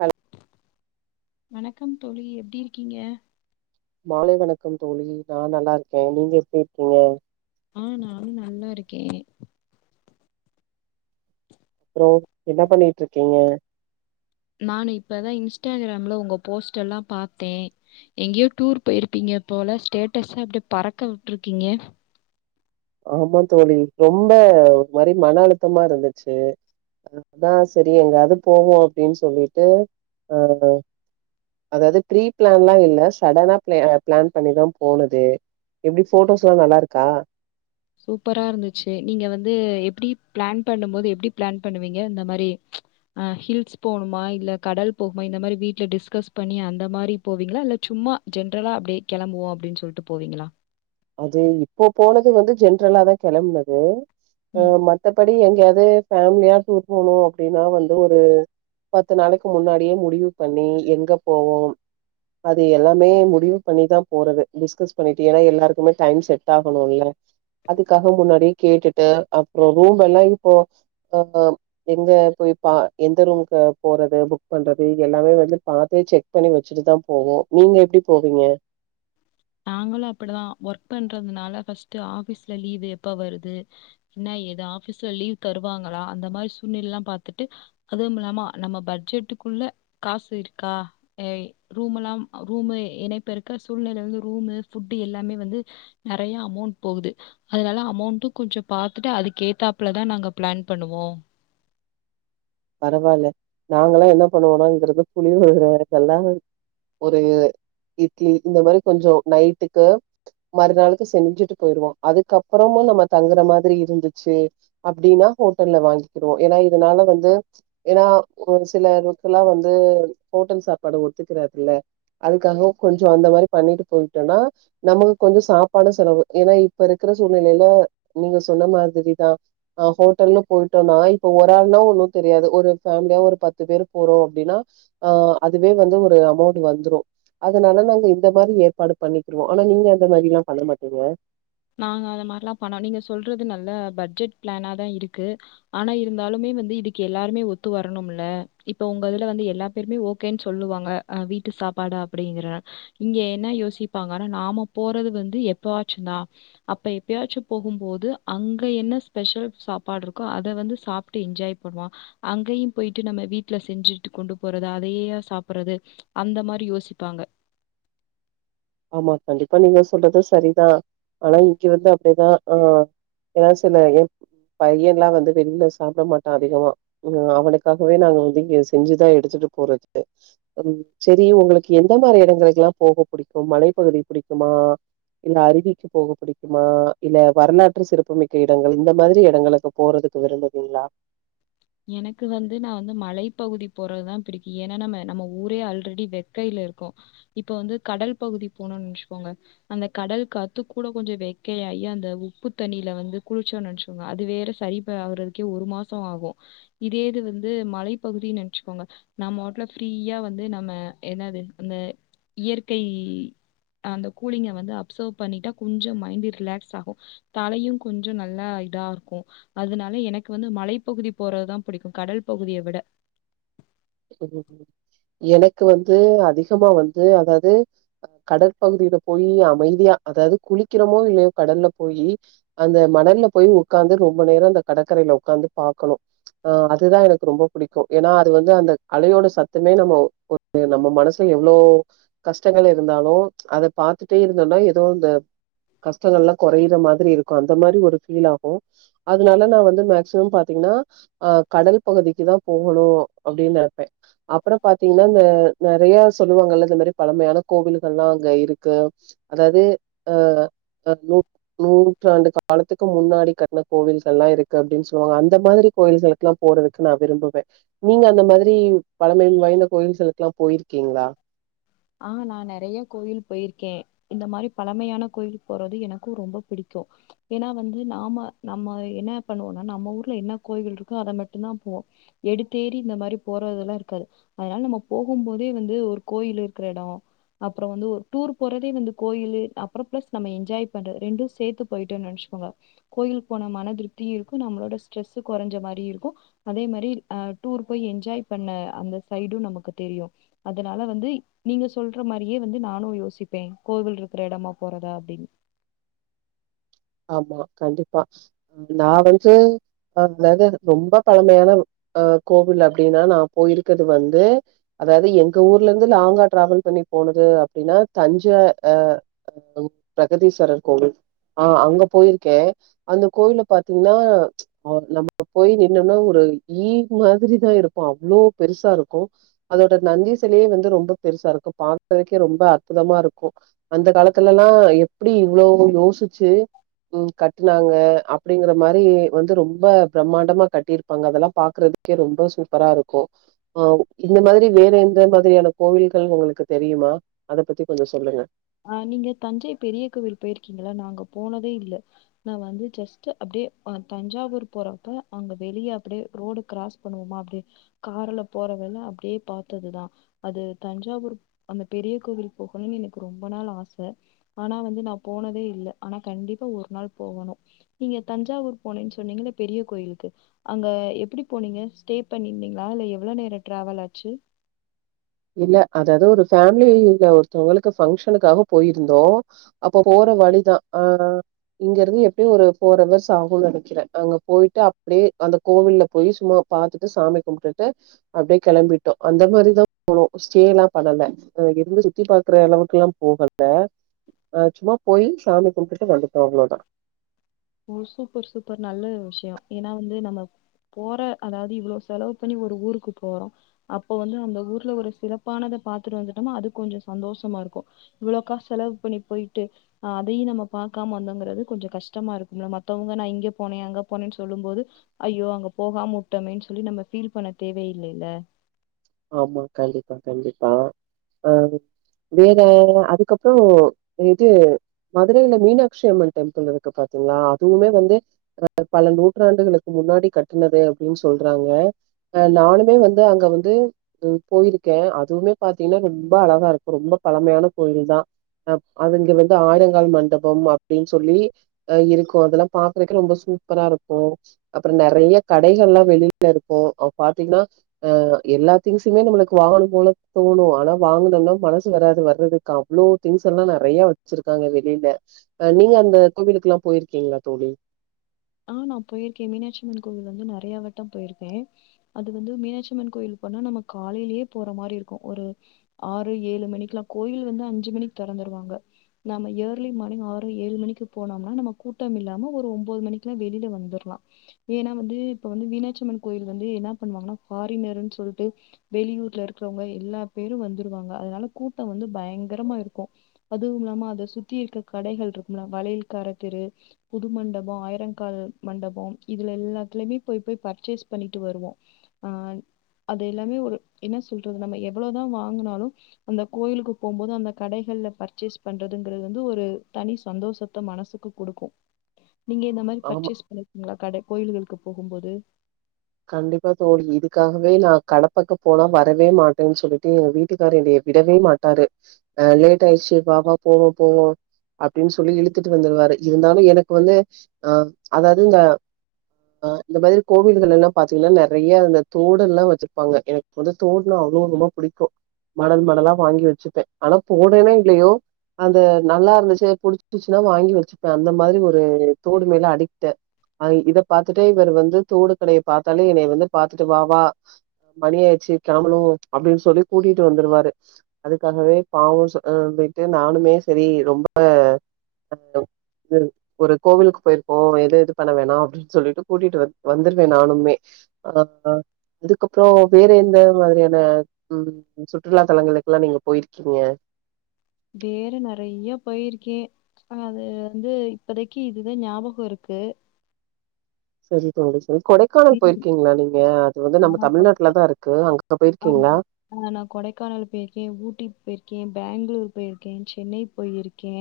hello வணக்கம் தோழி எப்டி இருக்கீங்க மாலை வணக்கம் தோழி நா நல்லா இருக்கே நீங்க எப்டி இருக்கீங்க ஆ நானு நல்லாருக்கே அப்றோ என்ன பண்ணிட்ருக்கீங்க நான் இப்பதா இன்ஸ்டாகிராம்ல உங்க போஸ்ட் எல்லா பாத்தே எங்கயோ டூர் போயிருப்பீங்க போல ஸ்டேட்டஸா அப்படியே பறக்க விட்ருக்கீங்க ஆமா தோழி ரொம்ப ஒரு மாறி மன அழுத்தமா இருந்துச்சு அதா செரி எங்காவது போவோ அப்டின்னு சொல்லிட்டு அ அதாவது ப்ரீ பிளான்லா இல்ல சடனா பிள-பிளான் பண்ணிதா போனது எப்டி ஃபோட்டோஸ்லா நல்லாருக்கா சூப்பராருந்துச்சு நீங்க வந்து எப்டி பிளான் பண்ணும் போது எப்டி பிளான் பண்ணுவீங்க இந்த மாரி அ ஹில்ஸ் போணுமா இல்ல கடல் போகுமா இந்த மாரி வீட்ல டிஸ்கஸ் பண்ணி அந்த மாரி போவீங்களா இல்ல சும் மா ஜென்ரலா அப்டியே கெளம்புவோ அப்டின்னு சொல்ட்டு போவீங்களா அது இப்போ போனது வந்து ஜென்ரலாதா கெளம்புனது அ மத்தபடி எங் எங்யாது ஃபேமிலியா டூர் போனோ அப்டீன்னா வந்து ஒரு பத்து நாளைக்கு முன்னாடியே முடிவு பண்ணி எங்க போவோம் அது எல்லாமே முடிவு பண்ணிதா போறது டிஸ்கஸ் பண்ணிட்டு ஏன்னா எல்லாருக் இன்னோ டைம் செட் ஆகணோல அதுக்காக முன்னாடியே கேட்டுட்டு அப்புறோ ரூம் எல்லா இப்போ அ எங்க பா எந்த ரூமுகு போறது புக் பண்றது இது எல்லாமே வந்து பாத்து செக் பண்ணி வெச்சுட்டுதா போவோ நீங்க எப்டி போவீங்க உஹம் [inaudible] நாங்களோ அப்படிதா ஒர்க் பண்றதுனால ஃபஸ்ட்டு ஆபீஸ்ல லீவு எப்ப வருது எது ஆபீஸ்ல லீவ் தருவாங்களா அந்த மாரி சூல்நிலல்லா பாத்துட்டு அதுவுமில்லாம நம்ம பட்ஜெட்டுக் க்குள்ள காசு இருக்கா எ ரூமுலாம் ரூமு எணைப்பிருக்க சூழ்நிலை வந்து ரூமு ஃபுட்டு எல்லாமே வந்து நறையா அமௌண்ட்டு போகுது அதனால அமௌண்டு கொஞ்சோ பாத்துட்டு அது கேத்தாப்லதா நாங்க ப்ளான் பண்ணுவோ பரவால்ல நாங்களா என்ன பண்ணுவோனோங்கறது புளியோதர இதெல்லா ஒரு இட்லி இந்த மாரி கொஞ்சோ நைட்டுக்கு மறுநாளுக்கு செஞ்சுட்டு போயிருவோ அதுக்கப்புறமோ நம்மோ தங்குற மாதிரி இருந்துச்சு அப்டீன்னா ஹோட்டல்ல வாங்கிக்கிறவோ ஏன்னா இதனால வந்து ஏன்னா ஒரு சிலருக்குல்லா வந்து ஹோட்டல் சாப்பாடு ஒத்துக்கறாது இல்ல அதுக்காக கொஞ்சோ அந்த மாதிரி பண்ணிட்டு போயிட்டோனா நமக்கு கொஞ்சோ சாப்பாடு செலவு ஏன்னா இப்ப இருக்க இந்த சூழ்நிலைல நீங்கசொன்ன மாதிரிதா அ ஹோட்டல்னு போயிட்டோனா இப்ப ஒரு ஆள்னா ஒன்னோ தெரியாது ஒரு ஃபேமிலியா ஒரு பத்து பேரு போறோ அப்டீன்னா அ அதுவே வந்து ஒரு அமௌண்ட்டு வந்துரோ அதனால நாங்க இந்த மாரி ஏற்பாடு பண்ணிக்குருவோ ஆனா நீங்க அந்த மாதிரி எல்லா பண்ண மாட்டீங்க நாங்க அந்த மார்லா பண்ணோ நீங்க சொல்றது நல்ல பட்ஜெட் பிளானாதா இருக்கு ஆனா இருந்தாலுமே இது வந்து இதுக்கு எல்லாருமே ஒத்து வரணோம்ல இப்ப உங்கிதுல வந்து எல்லா பேருமே ஓகேன்னு சொல்லுவாங்க வீட்டுக் சாப்பாடு அப்டீங்கற இங்க என்ன யோசிப்பாங்கனா நாம போறது வந்து எப்பாவுச்சுந்தா அப்ப எப்பயாச்சு போகும்போது அங்க என்ன ஸ்பெஷல் சாப்பாடு இருக்கோ அத வந்து சாப்ட்டு என்ஜாய் பண்ணுவோ அங்கயு போய்ட்டு நம்ம வீட்ல செஞ்சுட்டு கொண்டு போறது அதையே சாப்புடுறது அந் இந்த மாரி யோசிப்பாங்க ஆமா கண்டிப்பா நீங்க சொல்றதோ சரிதா ஆனா இங்க வந்து அப்டிதா ஆ ஏ சொன்னா ஏன் பையன்லா வந்து வெளில சாப்ட மாட்டா இங்க அவனுக்காகவே நாங்க வந்து இங்க செஞ்சுதா எடுத்துட்டு போறதுக்கு செரி உங்குளுக்கு எந்த மாரி எடங்களுக்குல்லா போக புடிக் இப்போ மலைப்பகுதி புடிக்குமா இல்ல அருவிக்கு போக பிடிக்குமா இல்ல வரலாற்று சிறப்புமிக்க இடங்கள் இந்த மாதிரி எடங்குளுக்கு போறது விரும்புவீங்களா எனக்கு வந்து நா வந்து மலைப்பகுதி போறதுதா பிடிக்கு ஏன்னா நம்ம நம்ம ஊரே ஆல்ரெடி வெக்கயில இருக்கோ இப்ப வந்து கடல் பகுதி போனோனு நெனச்சுக்கோங்க அந்த கடல் காத்து கூட கொஞ்சோ வெக்கே எ அய்யே அந்த உப்பு தண்ணீல வந்து குளிச்சோனு நெனைச்சோங்க அது வேற சரிபே ஆறதுக்கே ஒரு மாசோ ஆகோ இதே இது வந்து மலைப்பகுதினு நென்ச்சுக்கோங்க நாமாட்ல ஃப்ரீயா வந்து நம்ம என்னாது அந்த இயற்கை அந்த கூலிங்க வந்து அப்சர்வ் பண்ணிட்டா குஞ்சோ மைண்டு ரிலாக்ஸ் ஆகோ தலையு கொஞ்சோ நல்லா இதா இருக்கோ அதனால எனக்கு வந்து மலைப்பகுதி போறதுதா புடிக்கு கடல் பகுதிய விட ம் ம் எனக்கு வந்து அதிகமா வந்து அதாவது கடற்பகுதியில போய் அமைதியா அதாவது குளிக்கிறோமோ இல்லையோ கடல்ல போய் அந்த மணல்ல போய் உக்காந்து ரொம்ப நேர அந்த கடற்கரை ல உக்காந்து பாக்கணு அ அது தா எனக்கு ரொம்ப புடிக்கு ஏன்னா அது வந்து அந்த அலையோட சத்தமே நம்ம ஒரு நம்ம மனசு எவ்ளோ கஷ்டங்கள் இருந்தாலு அத பாத்துட்டே இருந்தோன்னா எதோ அந்த கஷ்டங்கல்லா கொறையுற மாதிரி இருக்கு அந்த மாரி ஒரு ஃபீல் ஆகு அதுனால நா வந்து மேக்சிமம் பாத்தீங் னா அ கடல் பகுதிக்கு தா போகணு அப்டின் நெனபே அப்புற பாத்தீங்ன்னா இந்த நெறைய சொல்லுவாங்கள்ல இந்த மாரி பழமையான கோவில்கள்லா அங்க இருக்கு அதாவது அ அ நூ நூற்றாண்டு காலத்துக்கு முன்னாடி கட்ன கோவில்கள் எல்லா இருக்கு அப்டின்னு சொல்லுவாங்க அந்த மாரி கோயில்களுக்குல்லா போறதுக்கு நா விரும்புவே நீங்க அந்த மாரி ரி பழமை வாய்ந்த கோயில்கலுக்லா போயிருக்கீங்களா அ நா நெறய கோயில் போயிருக்க இந்த மாரி பழமையான கோயில் போறது எனக்கு ரொம்ப பிடிக் சோ ஏன்னா வந்து நாம நம்ம என்ன பண்ணுவோனா நம்ம ஊர்ல என்ன கோயில்கள் இருக்கோ அத மட்டுதா போ போ எடுத்தேறி இந்த மாரி போறதெல்லா இருக்காது அதனால நம்ம போகும் போதே வந்து ஒரு கோயில் இருக் கெடோ அப்பற வந்து ஒரு டூர் போறதே வந்து கோயிலு அப்பற பிளஸ் நம்ம என்ஜாய் பண்ற ரெண்டு சேத்து போயிட்டோ நெனச் கோங்க கோயிலுக்கு போன மனதிருப்தியு இருக்கு நம்மளோட ஸ்ட்ரெஸ் கொறைஞ்ச மாரி இருக்கு அதே மாரி அ டூர் போய் என்ஜாய் பண்ண அந்த சைடு நமக்கு தெரியு அதனால வந்து நீங்க சொல்ற மாரியே வந்து நானு யோசிப்பே கோவில் இருக்கிற இடமா போறதா அப்டின்னு [inaudible] ஆமா கண்டிப்பா நா வந்து அதாவது ரொம்ப பழமையான அ கோவில் அப்டின்னா நா போயிருக்கறது வந்து அதாவது எங்க ஊர்லருந்து லாங்கா டிராவல் பண்ணி போனது அப்படின்னா தஞ்ச அ பிரகதீஸ்வரர் கோவில் அ அங்க போயிருக்கே அந்த கோயில பாத்தீங்ன்னா அ நம்ம போய் நின்னம்னா ஒரு ஈ மாதிரிதா இருக்கு அவ்ளோ பெருசாருக்கு அதோட நந்தி செலையே வந்து ரொம்ப பெருசா இருக்கு பாத்ததுகே ரொம்ப அற்புதமாருக்கு அந்த காலத்துலல்லா எப்படி இவ்ளோ யோசி சு ம் கட்னாங்க அப்டிங்கற மாரி வந்து ரொம்ப பிரமாண்டமா கட்டிருப்பாங்க அதெல்லா பாக்குற கே ரொம்ப சூப்பராருக்கு அ இந்த மாதிரி வேற எந்த மாதிரியான கோவில்கள் உங்களுக்கு தெரியு ம அத பத்தி கொஞ்ச சொல்லுங்க அ நீங்க தஞ்சை பெரிய கோவில் போயிருக்கீங்களா நா அங்க போனதே இல்ல நா வந்து ஜஸ்ட் அப்டி யே அ தஞ்சாவூர் போறப்ப அங்க வெளிய அப்டியே ரோடு கிராஸ் பண்ணுவோமா அப்டி கார்ல போ போறவல அப்டியே பாத்ததுதா அது தஞ்சாவூர் அந்த பெரிய கோவில் போகணும்னு என க்கு ரொம்ப நாள் ஆச ஆனா வந்து நா போனதே இல்ல ஆனா கண்டிப்பா ஒரு நாள் போகணு நீங் க தஞ்சாவூர் போனேன் சொன்னீங்கள பெரிய கோயிலுக்கு அங்க எப்படி போனீங்க ஸ்டே பண்ணிருந்தீங்களா இல்ல எவ்ள நேர டிராவல் ஆச்சு இல்ல அதாவது ஒரு ஃபேமிலில ஒருத்தவங்களுக்கு ஃபங்க்ஷனுக்காக போயிருந்தோ அப்ப போ ற வழிதா அ இங்க இருந்து எப்டியு ஒரு ஃபோர் அவர்ஸ் ஆகு நெனைக்கிறே அங்க போயிட்டு அப்டியே அந்த கோவில்ல போய் சும்மா பாத்துட்டு சாமி கும்டுட்டு அப்டியே கெளம்பிட்டோ அந்த மாரிதா போனோ ஸ்டே எல்லா பண்ணல அது இருந்து சுத்தி பாக்குற அளவுக்குல்லா போகல அ சும்மா போய் சாமி கும்டுட்டு வந்துட்டோ அவ்ளோதா ஓ சூப்பர் சூப்பர் நல்ல விஷயோ ஏன்னா வந்து நம்ம போற அதாவது இவ்ளோ செலவு பண்ணி ஒரு ஊருக்கு போறோ அப்ப வந்து அந்த ஊர்ல ஒரு சிறப்பானத பாத்துட்டு வந்துட்டோம்னா அது கொஞ்ச சந்தோஷமாருக்கு இவ்ளோ காசு செலவு பண்ணி போயிட்டு அதையு நம்ம பாக்காம வந்தங்கிறது கொஞ்ச கஷ்டமா இரு மத்தவங்க நா இங்க போனே அங்க போனே சொல்லும் போது ஐயோ அங்க போகாம வுட்டோமேன் சொல்லி நம்ம ஃபீல் பண்ண தேவையில்லையில்ல ஆமா கண்டிப்பா கண்டிப்பா அ வேற அதுக்கப்புறோ இது மதுரைல மீனாக்சி அம்மன் டெம்பிள் இருக்கு பா த்திங்ளா அதுவுமே வந்து [inaudible] பல நூற்றாண்டுகளுக்கு முன்னாடி கட்டுனது அப்டின் சொல்றாங்க அ நானுமே வந்து அங்க வந்து து போயிருக்கே அதுவுமே பாத்திங்னா ரொம்ப அழகா இருக்கு ரொம்ப பழமையான கோயில் தா அப் அது இங்க வந்து ஆயிரங்கால் மண்டபம் அப்டின் சொல்லி அ இருக்கு அதெல்லாம் பாக்கறக்கே ரொம்ப சூ ப்பராருக்கு அப்புற நெறைய கடைகள்லா வெளில இருக்கு அ பாத்திங்னா அ எல்லா திங்ஸுமே நம்மளுக்கு வாங்கணும் போல தோணு ஆனா வாங்கணும்னா மனசு வராது வர்றதுக்கு அவ்ளோ திங்ஸ் எல்லா ந றையா வெச்சிருக்காங்க வெளில அ நீங்க அந்த கோவிலுக்குல்லா போயிருக்கீங்ளா தோழி ஆ நா போயிருக்கே மீனாட்சியம்மன் கோவில் வந்து நறையா வட்டம் போயிருக்கே அது வந்து மீனாட்சியம்மன் கோயில் அப்பனா நம்ம காலைலியே போற மாரி இருக்கு ஒரு ஆறு ஏழு மணிக்குலா கோயில் வந்து அஞ்சு மணிக் தெற ந்திருவாங்க நாம்ம இயர்லி மானிங் ஆறோ ஏழு மணிக்கு போனோம்னா நம்ம கூட்டம் இல்லாம ஒரு ஒம்போது மணி க்லா வெளில வந்துர்லா‌ ஏனா வந்து இப்ப வந்து மீனாட்சிம்மன் கோயில் வந்து என்னா பண்வாங்கனா ஃபாரினருன் சொ ல்ட்டு வெளியூர்ல இருக்கறவங்க எல்லா பேரு வந்துருவாங்க அதனால கூட்டோ வந்து பயங்கரமா இருக்கு அதுவுமில்லாம அத சுத்தி இருக்க கடைகள்ருக்கும்ல வளையல் கார தெரு புது மண்டபோ ஆயிர கால் மண்டபம் இதுல எல்லாத்திலமே போய் போய் பர்ச்சேஸ் பண்ணிட்டு வருவோ அ அது எல்லாமே ஒரு என்ன சொல்றது நம்ம எவ்வளதா வாங்குனாலு அந்த கோயிலுக்கு போம்போது அந்த கடைக ள்ல பர்ச்சேஸ் பண்றதுங்கறது வந்து ஒரு தனி சந்தோஷத்த மனசுக்கு குடுக்கு நீங்க இந்த மாரி ஆமா பர்ச்சேஸ் பண்ணிர்க்கிங்ளா கடை கோயில்களுக்கு போகும்போது கண்டிப்பா தோழி இதுக்காகவே நா கடப்பக்க போனா வரவே மாட்டேன் சொல்லிட்டு எங்க வீட்டுக்காரு என்னைய விடவே மாட்டாரு அ லேட் ஆயிருச்சி வா வா போவோ போவோ அப்டின் சொல்லி இழுத்துட்டு வந்துருவாரு இருந்தாலு எனக்கு வந்து அ அதாவது இந்த அ இந்த மாதிரி கோவில்கள் எல்லா பாத்திங்னா நெறைய அந்த தோடு எல்லா வெச்சிருப்பாங்க எனக்கு வந்து தோட்னா அவ்ளோ ரொம்போ புடிக்கு மாடல்மாடலா வாங்கி வெச்சுப்பே ஆனா போட்றேனோ இல்லையோ அது நல்லா இருந்துச்சு புடிச்சிகிச்சுன்னா வாங்கி வெச்சுப்பே அந்த மாதிரி ஒரு தோடுமேல அடிக்ட்டு அ இத பாத்துட்டே இவர் வந்து தோடு கடையை பாத்தாலே என்னைய வந்து பாத்துட்டு வா வா அ மணியாய்ச்சி கெளம்பனு அப்டின் சொல்லி கூட்டிட்டு வந்துருவாரு அதுக்காகவே பாவோ சொ அ ய்ட்டு நானுமே செரி ரொம்ப அ து ஒரு கோவிலுக்கு போயிருக்கோ எது எது பண்ண வேணா அப்டின் சொல்லிட்டு கூட்டிட்டு வ வந்துருவே நானு மே அ அ அதுகப்புறோ வேற எந்த மாதிரியான ம் சுற்றுலா தலங்களுக்கள்லா நீங்க போயிருக்கீங்க வேற நறைய போயிருக்கே அ அது வந்து இப்பதைக்கி இதுதா ஞாபகோ இருக்கு சரி தோழி சரி கொடைகானல் உம் போயிருக்கீங்ளா நீங்க அது வந்து நம்ம ஆஹ் தமிழ்நாட்லதாருக்கு அ ஆமா ஆ நா கொடைக்கானலு பேயிருக்கே ஊட்டி பேயிர் க்கே பேங்ளூர் போயிருக்கே சென்னை போயிருக்கே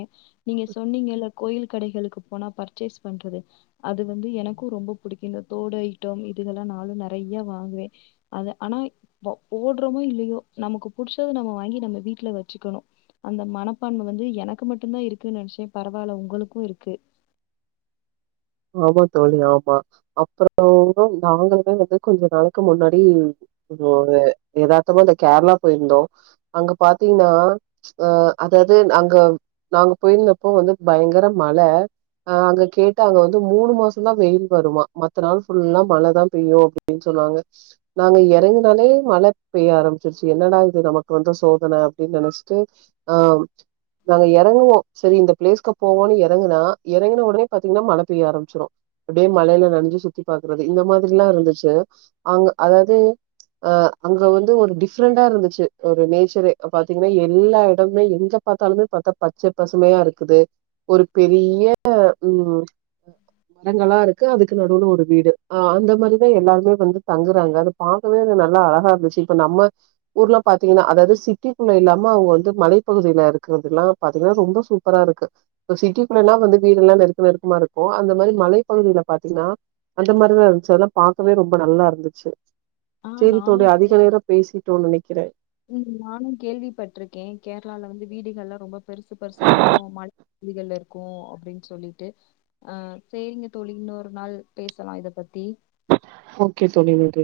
நீங்க சொன்னீங்கள்ல கோயில் கடைகளுக்கு போனா அ பர்ச்சேஸ் பண்றது அது வந்து எனக்கு ரொம்ப புடிக்கு இந்த தோடு ஐட்டம் இதுகல்லா நாலு நறைய வாங்குவே அது ஆனா வ போட்றமோ இல்லையோ நமக்கு புடிச்சத நம்ம வாங்கி நம்ம வீட்ல வெச்சுக்கணு அந்த மனப்பான்ம வ இது எனக்கு மட்டுந்தா இருக்கு நெனச்சே பரவால உங்களுக்கு இருக்கு ஆமா தோழி ஆமா அப்புறோ [inaudible] நாங்களு வந்து கொஞ்ச நாளக்கி முன்னாடி ம் ஒரு எதார்த்தமா இந்த கேரளா போயிர்ந்தோ அங்க பாத்தீனா அ அத அது அங்க நாங்க போய்ந்தப்போ வந்து பயங்கர மழ அ அங்க கேட்டு அங்க வ ந்து மூணு மாசந்தா வெயில் வருமா மத்த நாள் ஃபுல்லா மழதா பெய்யு அப்டின் சொன்னாங்க நாங்க எ இங்கிருந் எறங்கின ஒனே மழ பெய்ய ஆரம்பிச்சிருச்சு என்னடா இது நமக்கு வந்த சோதன அப்டின் நெனச்ட்டு அ ம் நாங்க எறங்குவோ செரி இந்த பிளேஸ்கு போவோனு எறங்குனா எறங்கின ஒடனே பாத்தீங்ன்னா மழ பெய்ய ஆரம்ச்சிரு அப்டியே மலையில நனஞ்சு சுத்தி பாக்கறது இந்த மாதிரில்லா இருந்துச்சு அங்க அதாவ்து அ அங்க வந்து ஒரு டிஃப்ரெண்டா இருந்துச்சி ஒரு நேச்சரே பாத்தீங்ன்னா எல்லா எடமுமே எங்கப் எங்க பாத்தாலுமே பாத்தா பச்ச பசுமையாருக்குது ஒரு பெரிய ம் உம் மரங்கல்லருக்கு அதுக்கு நடுவுல ஒரு வீடு அ அந்த மாரிதா எல்லாருமே வந்து தங்குறாங்க அத பாக்கவே நல்ல அழகாருந்துச்சி இப்ப நம்ம ஊர்ல பாத்தீங்கன்னா அதாவது சிட்டிகுள்ள இல்லாம அவுங்க வந்து மலைப்பகுதிலருக் ரோட்டுகள்ளா பாத்தீங்கன்னா ரொம்ப சூப்பராருக்கு இப்ப சிட்டிகுள்ளலா வந்து வீடுல்லா நெருக்கநெருக்கமாருக்கு இப்போ அந்த மாரி மலைபகுதில பாத்தீன்னா அந்த மாரிதான்ச்சி‌ஆனா பாக்கவே ரொம்ப நல்லாருந்துச்சி ஆ சேரி தோழி நானும் அதிக நேரோ பேசிட்டோ ம் நானு கேள்விப்பட்ருக்கே கேரளால வந்து வீடுகல்லா ரொம்ப பெருசு பெருசாருக்கோ மாடி வீடுகள்ளருக்கோ அப்டின் சொல்லிட்டு அ சேரிங்க தோ ழி இன்னொரு நாள் பேசலா இத பத்தி ஓகே தோழி ஓகே